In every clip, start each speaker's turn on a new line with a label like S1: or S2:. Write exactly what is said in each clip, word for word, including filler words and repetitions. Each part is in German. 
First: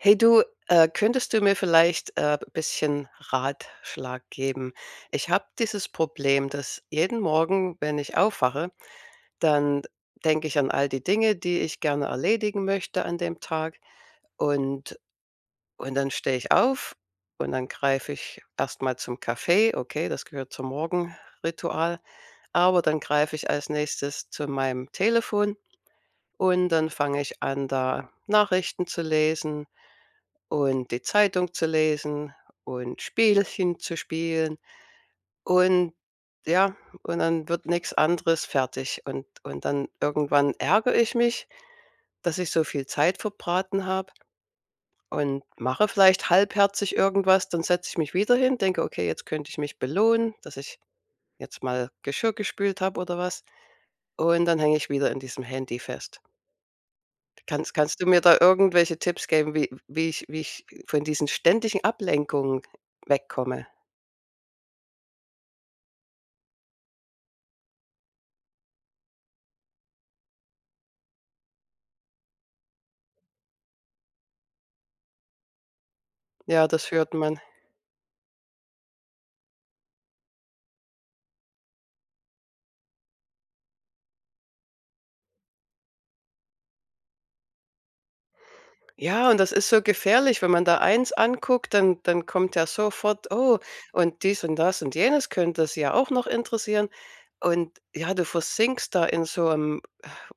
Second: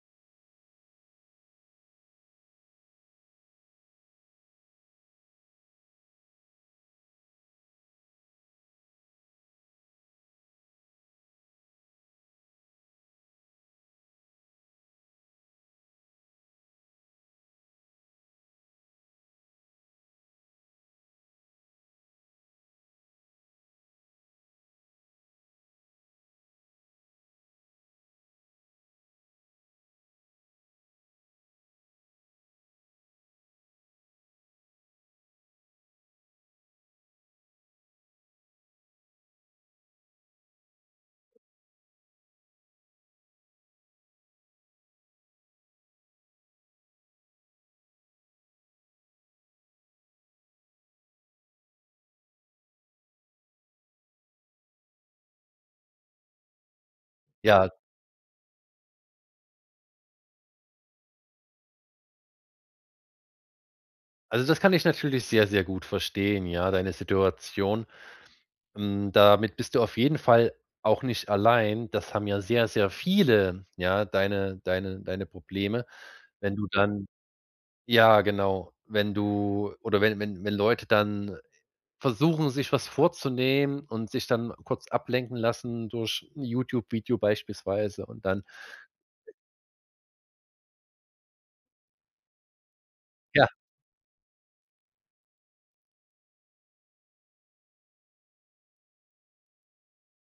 S1: Hey, du, äh, könntest du mir vielleicht, äh, bisschen Ratschlag geben? Ich habe dieses Problem, dass jeden Morgen, wenn ich aufwache, dann denke ich an all die Dinge, die ich gerne erledigen möchte an dem Tag. Und und dann stehe ich auf, und dann greife ich erst mal zum Kaffee, okay, das gehört zum Morgenritual. Aber dann greife ich als Nächstes zu meinem Telefon. Und dann fange ich an, da Nachrichten zu lesen und die Zeitung zu lesen und Spielchen zu spielen. Und ja, und dann wird nix anderes fertig. Und und dann irgendwann ärgere ich mich, dass ich so viel Zeit verbraten habe und mache vielleicht halbherzig irgendwas. Dann setze ich mich wieder hin, denke: „Okay, jetzt könnte ich mich belohnen, dass ich jetzt mal Geschirr gespült habe“ oder was. Und dann hänge ich wieder in diesem Handy fest. Kannst
S2: Ja.
S1: kannst du mir da irgendwelche Tipps geben, wie wie ich wie ich von diesen ständigen Ablenkungen wegkomme?
S2: Also, das kann ich natürlich sehr, sehr gut verstehen, ja, deine Situation. Hm, damit bist du auf jeden Fall auch nicht allein. Das haben ja sehr, sehr viele, ja, deine deine deine Probleme. Wenn du
S1: Ja, das
S2: dann
S1: hört man.
S2: ja genau, wenn du oder wenn wenn wenn Leute dann versuchen, sich was vorzunehmen und sich dann kurz ablenken lassen durch 'n YouTube Video beispielsweise und dann
S1: Ja, und das ist so gefährlich, wenn man da eins anguckt, dann dann kommt ja sofort:
S2: Ja.
S1: „Oh, und dies und das und jenes könnte Sie ja auch noch interessieren.“ Und, ja, du versinkst da in so 'em,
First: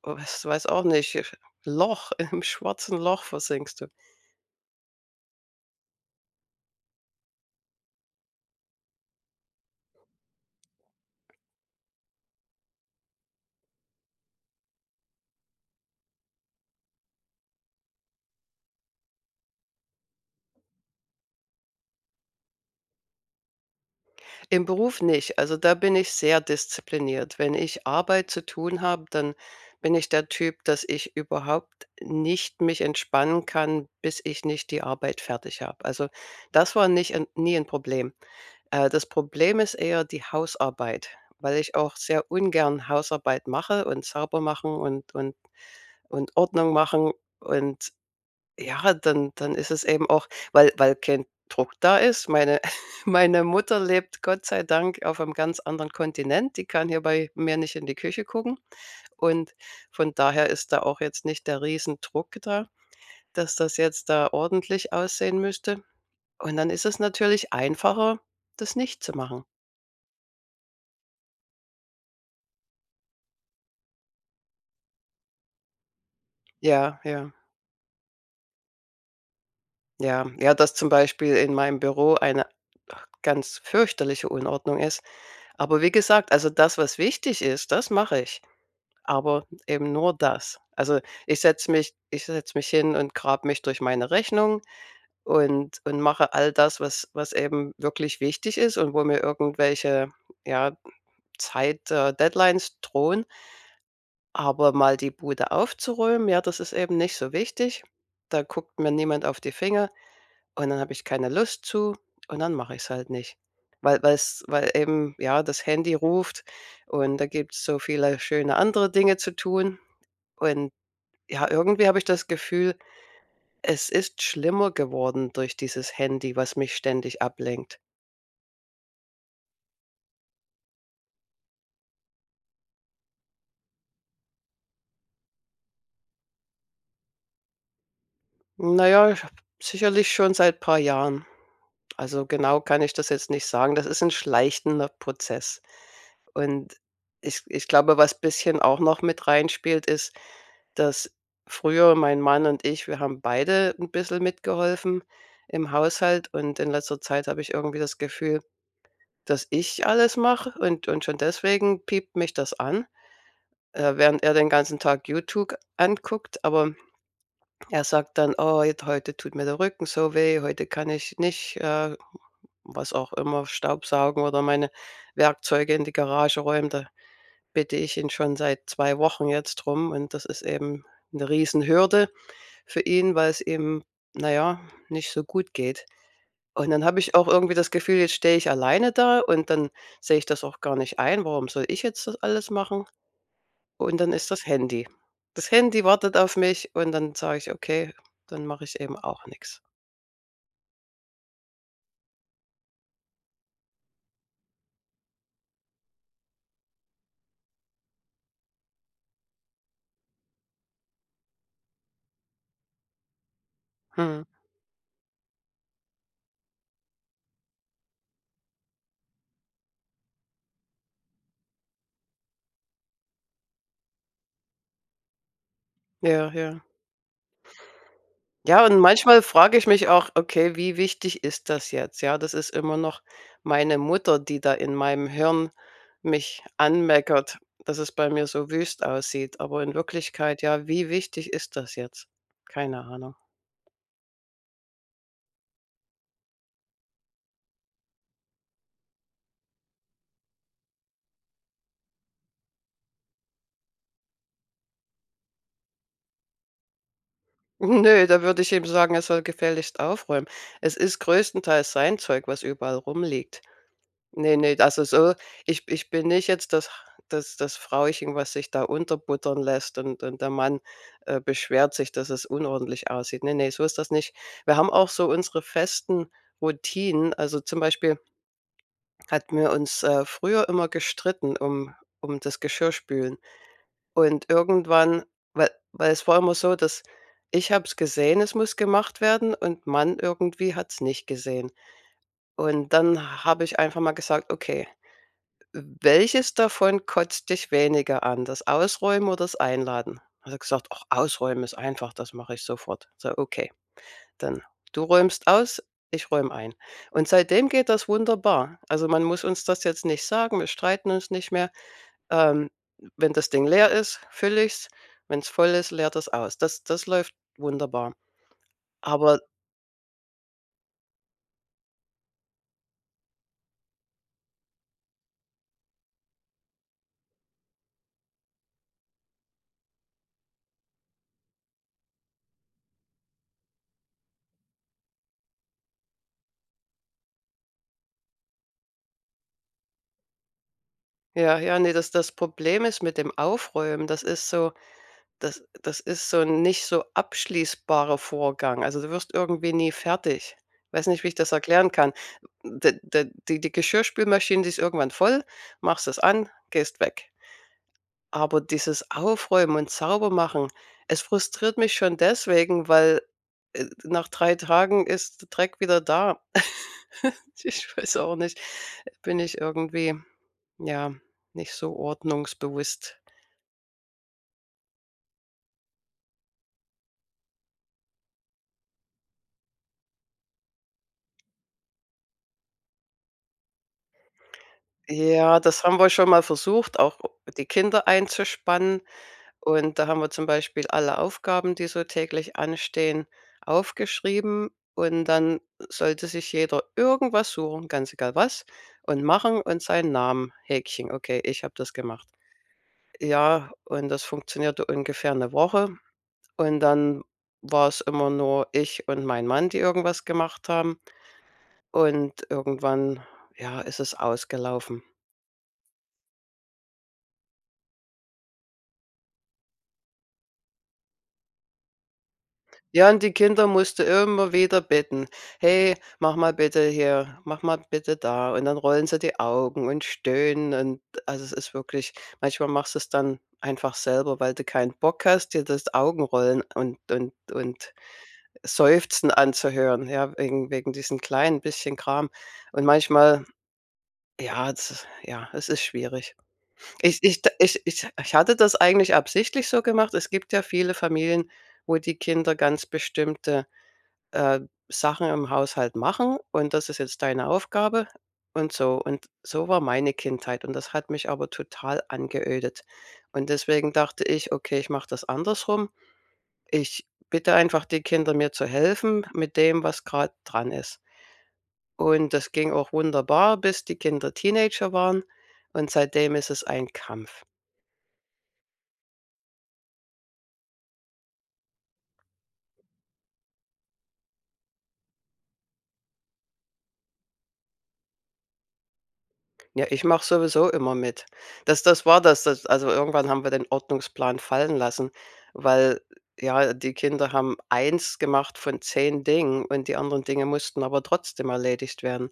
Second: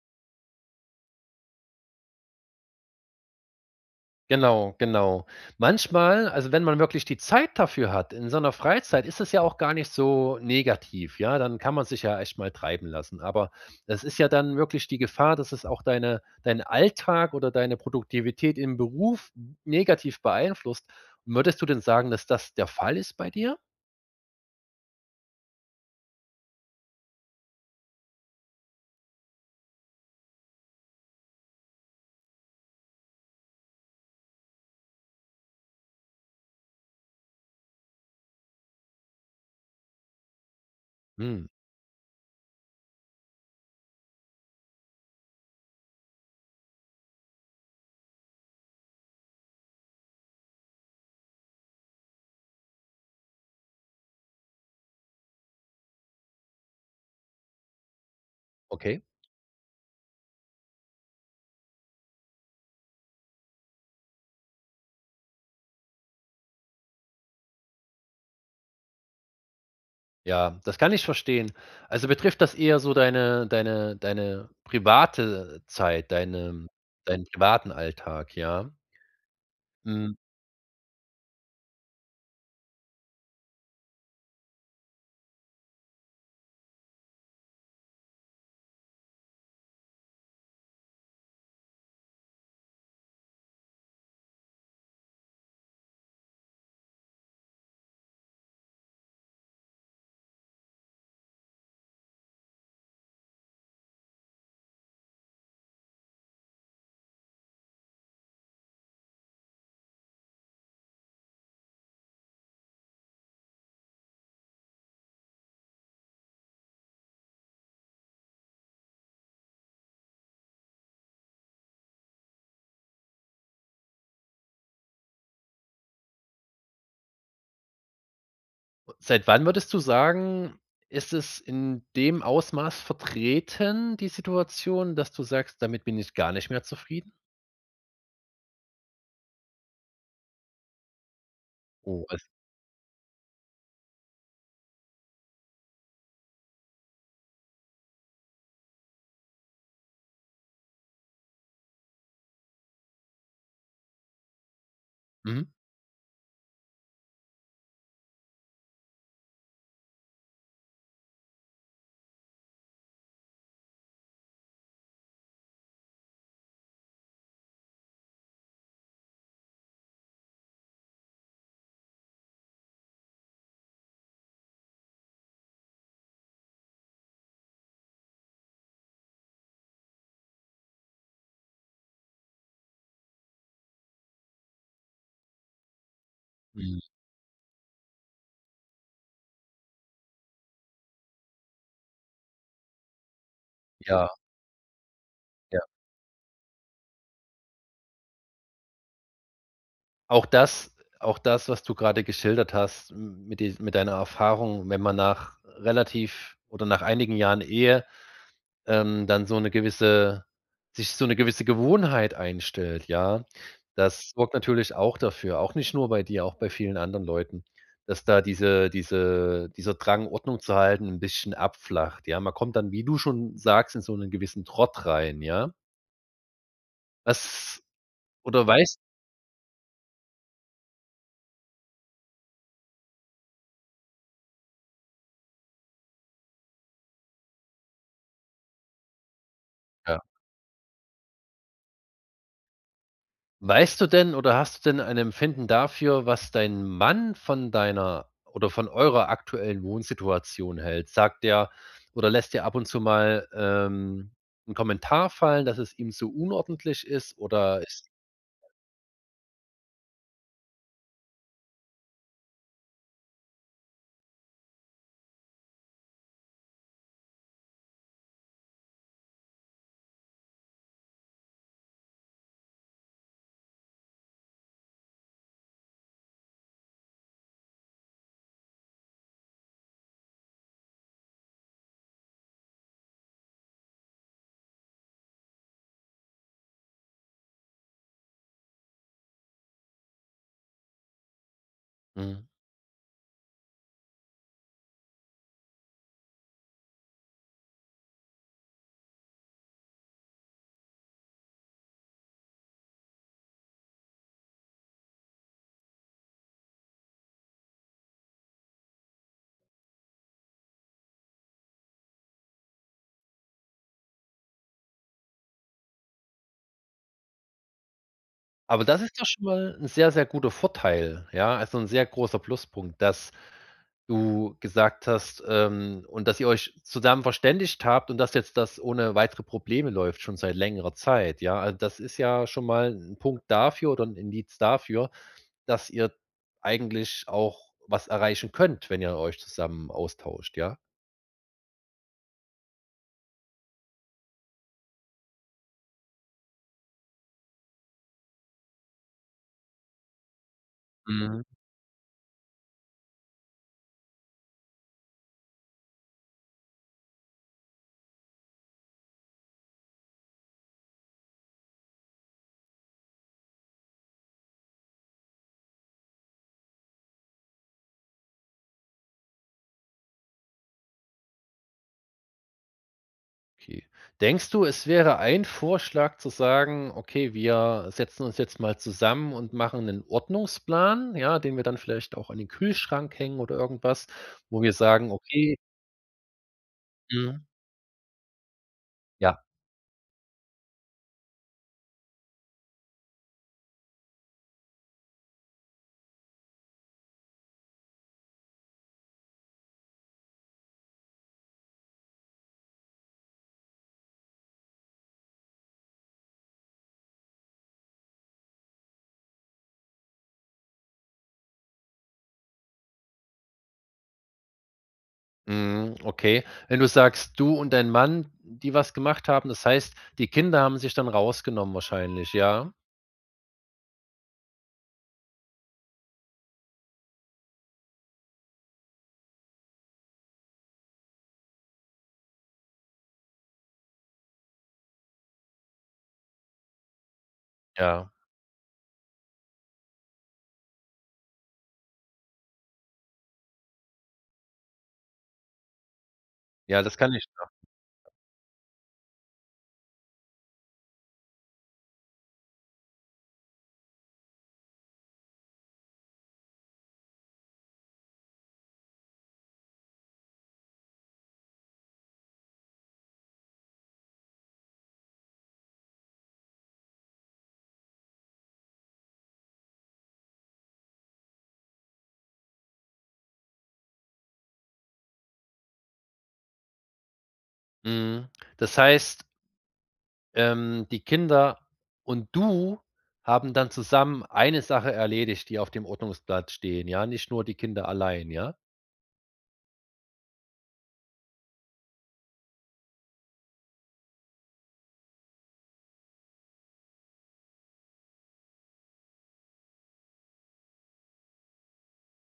S1: was weiß auch nicht, Loch im schwarzen Loch versinkst du.
S2: Genau, genau. Manchmal also, wenn man wirklich die Zeit dafür hat in seiner Freizeit, ist es ja auch gar nicht so negativ, ja? Dann kann man sich ja echt mal treiben lassen, aber das ist ja dann wirklich die Gefahr, dass es auch deine deinen Alltag oder deine Produktivität im Beruf negativ beeinflusst. Würdest du denn sagen, dass das der Fall ist bei dir?
S1: Im Beruf nicht, also, da bin ich sehr diszipliniert. Wenn ich Arbeit zu tun habe, dann bin ich der Typ, dass ich überhaupt nicht mich entspannen kann, bis ich nicht die Arbeit fertig habe. Also, das war nicht 'n nie 'n Problem. Äh, das Problem ist eher die Hausarbeit,
S2: Mhm.
S1: weil ich auch sehr ungern Hausarbeit mache und sauber mache und und und Ordnung machen und ja, dann dann ist es eben auch, weil weil kein Druck da ist. Meine meine Mutter lebt Gott sei Dank aufm ganz anderen Kontinent, die kann hier bei mir nicht in die Küche gucken.
S2: Okay.
S1: Und von daher ist da auch jetzt nicht der Riesendruck da, dass das jetzt da ordentlich aussehen müsste. Und dann ist es natürlich einfacher, das nicht zu machen.
S2: Ja, das kann ich verstehen. Also, betrifft das eher so deine deine deine private Zeit, deine
S1: Ja,
S2: deinen
S1: ja.
S2: privaten Alltag, ja? Hm.
S1: Ja, ja, dass zum Beispiel in meinem Büro eine ganz fürchterliche Unordnung ist. Aber wie gesagt, also, das, was wichtig ist, das mache ich, aber eben nur das. Also, ich setze mich ich setze mich hin und grab mich durch meine Rechnung und und mache all das, was was eben wirklich wichtig ist und wo mir irgendwelche, ja, Zeit, äh Deadlines drohen. Aber mal die Bude aufzuräumen, ja, das ist eben nicht so wichtig. Da guckt mir niemand auf die Finger und dann habe ich keine Lust zu und dann mache ich's halt nicht, weil weil's weil eben ja das Handy ruft und da gibt's so viele schöne andere Dinge zu tun. Und, ja irgendwie habe ich das Gefühl es ist schlimmer geworden durch dieses Handy was mich ständig ablenkt.
S2: Seit wann würdest du sagen, ist es in dem Ausmaß vertreten, die Situation, dass du sagst: „Damit bin ich gar nicht mehr zufrieden“?
S1: Na ja, ich habe sicherlich schon seit paar Jahren.
S2: Oh. [unintelligible]
S1: Also, genau kann ich das jetzt nicht sagen. Das ist 'n schleichender Prozess. Und ich ich glaube, was bisschen auch noch mit reinspielt, ist, dass früher mein Mann und ich, wir haben beide 'n bissel mitgeholfen
S2: Mhm.
S1: im Haushalt und in letzter Zeit habe ich irgendwie das Gefühl, dass ich alles mache. Und und schon deswegen piept mich das an, äh, während er den ganzen Tag YouTube anguckt. Aber er sagt dann: „Oh, jetzt heute tut mir der Rücken so weh, heute kann ich nicht, äh, was auch immer, staubsaugen oder meine Werkzeuge in die Garage räumen.“ Da bitte ich ihn schon seit zwei Wochen jetzt drum und das ist eben 'ne Riesenhürde für ihn, weil's ihm, na ja, nicht so gut geht. Und
S2: Hm.
S1: dann habe ich auch irgendwie das Gefühl, jetzt stehe ich alleine da und dann sehe ich das auch gar nicht ein. Warum soll ich jetzt das alles machen? Und
S2: Ja.
S1: dann ist das Handy. Das
S2: Ja.
S1: Handy wartet auf mich und dann sage ich: „Okay, dann mache ich eben auch nix.“
S2: Auch das auch das, was du grade geschildert hast mit dies mit deiner Erfahrung, wenn man nach relativ oder nach einigen Jahren Ehe, ähm, dann so 'ne gewisse sich so 'ne gewisse Gewohnheit einstellt, ja? Das
S1: Mhm.
S2: sorgt natürlich auch dafür- auch nicht nur bei dir, auch bei vielen anderen Leuten- dass da diese diese dieser Drang, Ordnung zu halten, 'n bisschen abflacht, ja? Man kommt dann, wie du schon sagst, in so 'nen gewissen Trott rein, ja?
S1: Ja, ja.
S2: Was oder
S1: Ja, und
S2: weißt
S1: manchmal frage ich mich auch: „Okay, wie wichtig ist das jetzt?“ Ja, das ist immer noch meine Mutter, die da in meinem Hirn mich anmeckert, dass es bei mir so wüst aussieht, aber in
S2: Ja.
S1: Wirklichkeit ja, wie wichtig ist das jetzt? Keine Ahnung.
S2: Weißt du denn oder hast du denn ein Empfinden dafür, was dein Mann von deiner oder von eurer aktuellen Wohnsituation hält? Sagt der oder lässt der ab und zu mal ähm, 'n Kommentar fallen, dass es ihm zu unordentlich ist oder ist
S1: Ne, da würde ich eben sagen, er soll gefälligst aufräumen. Es ist größtenteils sein Zeug, was überall rumliegt. Ne, ne, also, so ich ich bin nicht jetzt das das das Frauchen was sich da unterbuttern lässt und und der Mann, äh, beschwert sich, dass es unordentlich aussieht. Ne, ne, so ist das nicht. Wir haben auch so unsere festen Routinen. Also, zum Beispiel hatten wir uns, äh, früher immer gestritten, um um das Geschirrspülen. Und irgendwann wa war es vorher immer so, dass ich habe es gesehen, es muss gemacht werden und Mann irgendwie hat's nicht gesehen.
S2: Mhm.
S1: Und dann habe ich einfach mal gesagt: „Okay, w welches davon kotzt dich weniger an? Das Ausräumen oder das Einladen?“ Hat er gesagt: „Och, Ausräumen ist einfach, das mache ich sofort.“ So, okay, dann: „Du räumst aus, ich räume ein.“ Und seitdem geht das wunderbar. Also, man muss uns das jetzt nicht sagen, wir streiten uns nicht mehr, ähm, wenn das Ding leer ist, fülle ich's. Wenn's voll ist, leert er's aus. Das das läuft wunderbar,
S2: Aber das ist doch
S1: aber
S2: schon mal 'n sehr, sehr guter Vorteil, ja? Also, 'n sehr großer Pluspunkt, dass du gesagt hast ähm, und dass ihr euch zusammen verständigt habt und dass jetzt das ohne weitere Probleme läuft schon seit längerer Zeit, ja? Also, das ist ja schon mal 'n Punkt dafür oder 'n Indiz dafür, dass ihr eigentlich auch was erreichen könnt, wenn ihr euch zusammen austauscht, ja?
S1: Ja, ja, ne, das das Problem ist mit dem Aufräumen das ist so das das ist so 'n nicht so abschließbarer Vorgang. Also, du wirst irgendwie nie fertig. Weiß nicht, wie ich
S2: Mhm.
S1: das erklären kann. D d die die Geschirrspülmaschine, die ist irgendwann voll, machst das an, gehst weg. Aber dieses Aufräumen und sauber machen, es frustriert mich schon deswegen, weil, äh, nach drei Tagen ist Dreck wieder da. Ich weiß auch nicht, bin ich irgendwie, ja, nicht so ordnungsbewusst.
S2: Okay, denkst du, es wäre ein Vorschlag zu sagen: „Okay, wir setzen uns jetzt mal zusammen und machen 'nen Ordnungsplan, ja, den wir dann vielleicht auch an den Kühlschrank hängen oder irgendwas, wo wir sagen, okay“
S1: Ja, das haben wir schon mal versucht, auch
S2: Mhm.
S1: die Kinder einzuspannen.
S2: Ja.
S1: Und da haben wir zum Beispiel alle Aufgaben, die so täglich anstehen, aufgeschrieben. Und dann sollte sich jeder irgendwas suchen, ganz egal was und machen und seinen Namen Häkchen: „Okay, ich habe das gemacht.“ Ja, und das funktionierte ungefähr 'ne Woche. Und dann war's immer nur ich und mein Mann, die irgendwas gemacht haben. Und irgendwann ja, ist es ausgelaufen.
S2: Mhm, okay. Wenn du sagst, du und dein Mann, die was gemacht haben, das heißt, die Kinder haben sich dann rausgenommen wahrscheinlich, ja?
S1: Ja und die Kinder musst du immer wieder bitten: „Hey, mach mal bitte hier, mach mal bitte da.“ Und dann rollen sie die Augen und stöhnen und, also, es ist wirklich manchmal machst du's dann einfach selber, weil du kein Bock hast dir das Augenrollen und und und
S2: Ja.
S1: Seufzen anzuhören, ja, wegen wegen diesen kleinen bisschen Kram, und manchmal ja z ja, es ist schwierig.
S2: Ja, das kann
S1: Ich
S2: ich
S1: ich
S2: nach
S1: d ich ich ich hatte das eigentlich absichtlich so gemacht. Es gibt ja viele Familien, wo die Kinder ganz bestimmte, äh, Sachen im Haushalt machen, und „Das ist jetzt deine Aufgabe“ und so. Und so war meine Kindheit, und das hat mich aber total angeödet. Und deswegen dachte ich, okay, ich mache das andersrum. Ich bitte einfach die Kinder, mir zu helfen mit dem, was grade dran ist. Und das ging auch wunderbar, bis die Kinder Teenager waren, und seitdem ist es ein Kampf.
S2: Mhm, das heisst ähm, die Kinder und du haben dann zusammen eine Sache erledigt, die auf dem Ordnungsblatt stehen, ja? Nicht nur die Kinder allein, ja?
S1: Ja, ich mache sowieso immer mit. Das das war das, dass also, irgendwann haben wir den Ordnungsplan fallen lassen, weil ja, die Kinder haben Eins gemacht von Zehn Dingen und die anderen Dinge mussten aber trotzdem erledigt werden.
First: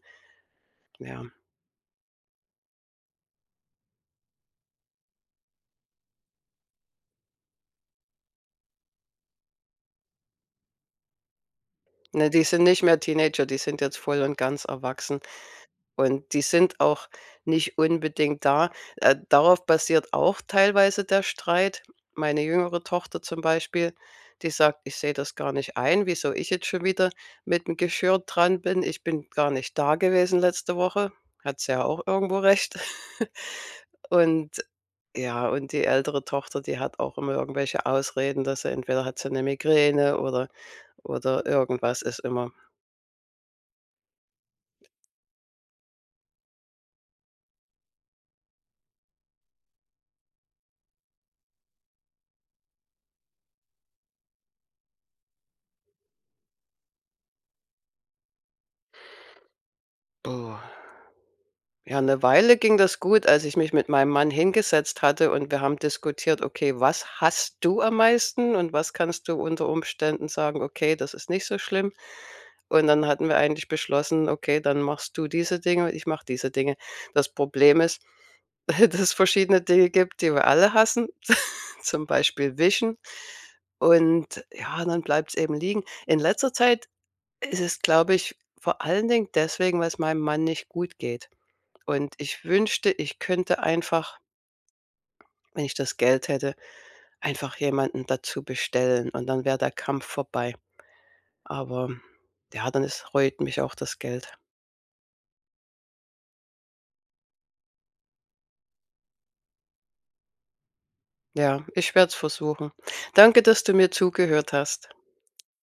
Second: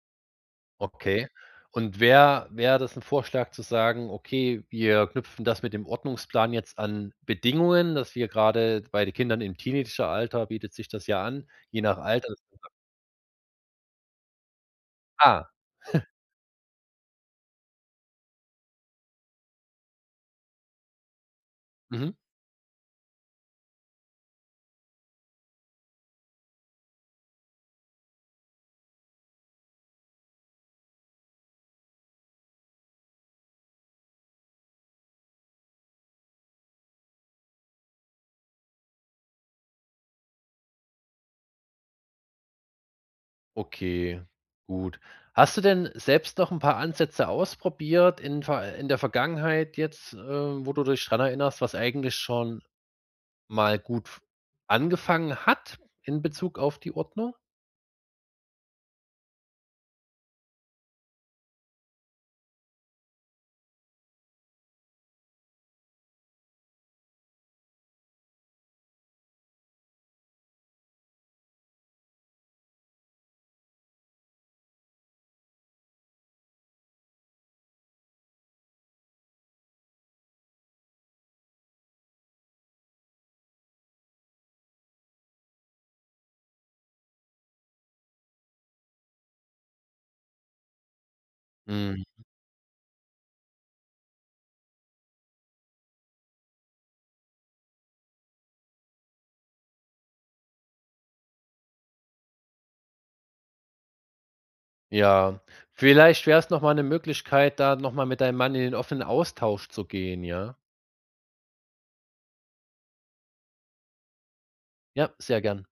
S1: Ja.
S2: Okay und wär wäre das ein Vorschlag zu sagen:„ Okay, wir knüpfen das mit dem Ordnungsplan jetzt an Bedingungen. Das wir grade", bei den Kindern im Teenageralter bietet sich das ja an, je nach Alter.
S1: Ne, die sind
S2: [unintelligible]
S1: nicht mehr Teenager, die sind jetzt voll und ganz erwachsen
S2: Ah.
S1: und die sind auch nicht unbedingt da. Äh, darauf basiert auch teilweise der Streit.
S2: Mhm.
S1: Meine jüngere Tochter zum Beispiel, die sagt:„ Ich sehe das gar nicht ein, wieso ich jetzt schon wieder, mit dem Geschirr dran bin. Ich bin gar nicht da gewesen letzte Woche." Hat sie ja auch irgendwo recht. Und ja, und die ältere Tochter, die hat auch immer irgendwelche Ausreden, dass sie entweder hat sie 'ne Migräne oder oder irgendwas ist immer.
S2: Okay, gut. Hast du denn selbst noch n' paar Ansätze ausprobiert in ver äh, in der Vergangenheit jetzt, äh, wo du dich dran erinnerst, was eigentlich schon mal gut f angefangen hat in Bezug auf die Ordnung?
S1: Oh, ja, 'ne Weile ging das gut, als ich mich mit meinem Mann hingesetzt hatte und wir haben diskutiert: „Okay, was hasst du am meisten und was kannst du unter Umständen sagen, okay, das ist nicht so schlimm.“ Und dann hatten wir eigentlich beschlossen: „Okay, dann machst du diese Dinge und ich mache diese Dinge.“ Das Problem ist, dass verschiedene Dinge gibt, die wir alle hassen, zum Beispiel wischen. Und ja, dann bleibt's eben liegen. In letzter Zeit ist es, glaube ich, vor allen Dingen deswegen, weil 's meinem Mann nicht gut geht.
S2: Mhm.
S1: Und ich wünschte, ich könnte einfach, wenn ich das Geld hätte, einfach jemanden dazu bestellen und dann wäre der Kampf vorbei, aber ja dann ist reut mich auch das Geld.
S2: Ja, vielleicht wär's nochmal ne Möglichkeit, da nochmal mit deinem Mann in den offenen Austausch zu gehen, ja?
S1: Ja, ich werd's versuchen. Danke, dass du mir zugehört hast.
S2: Ja, sehr gern.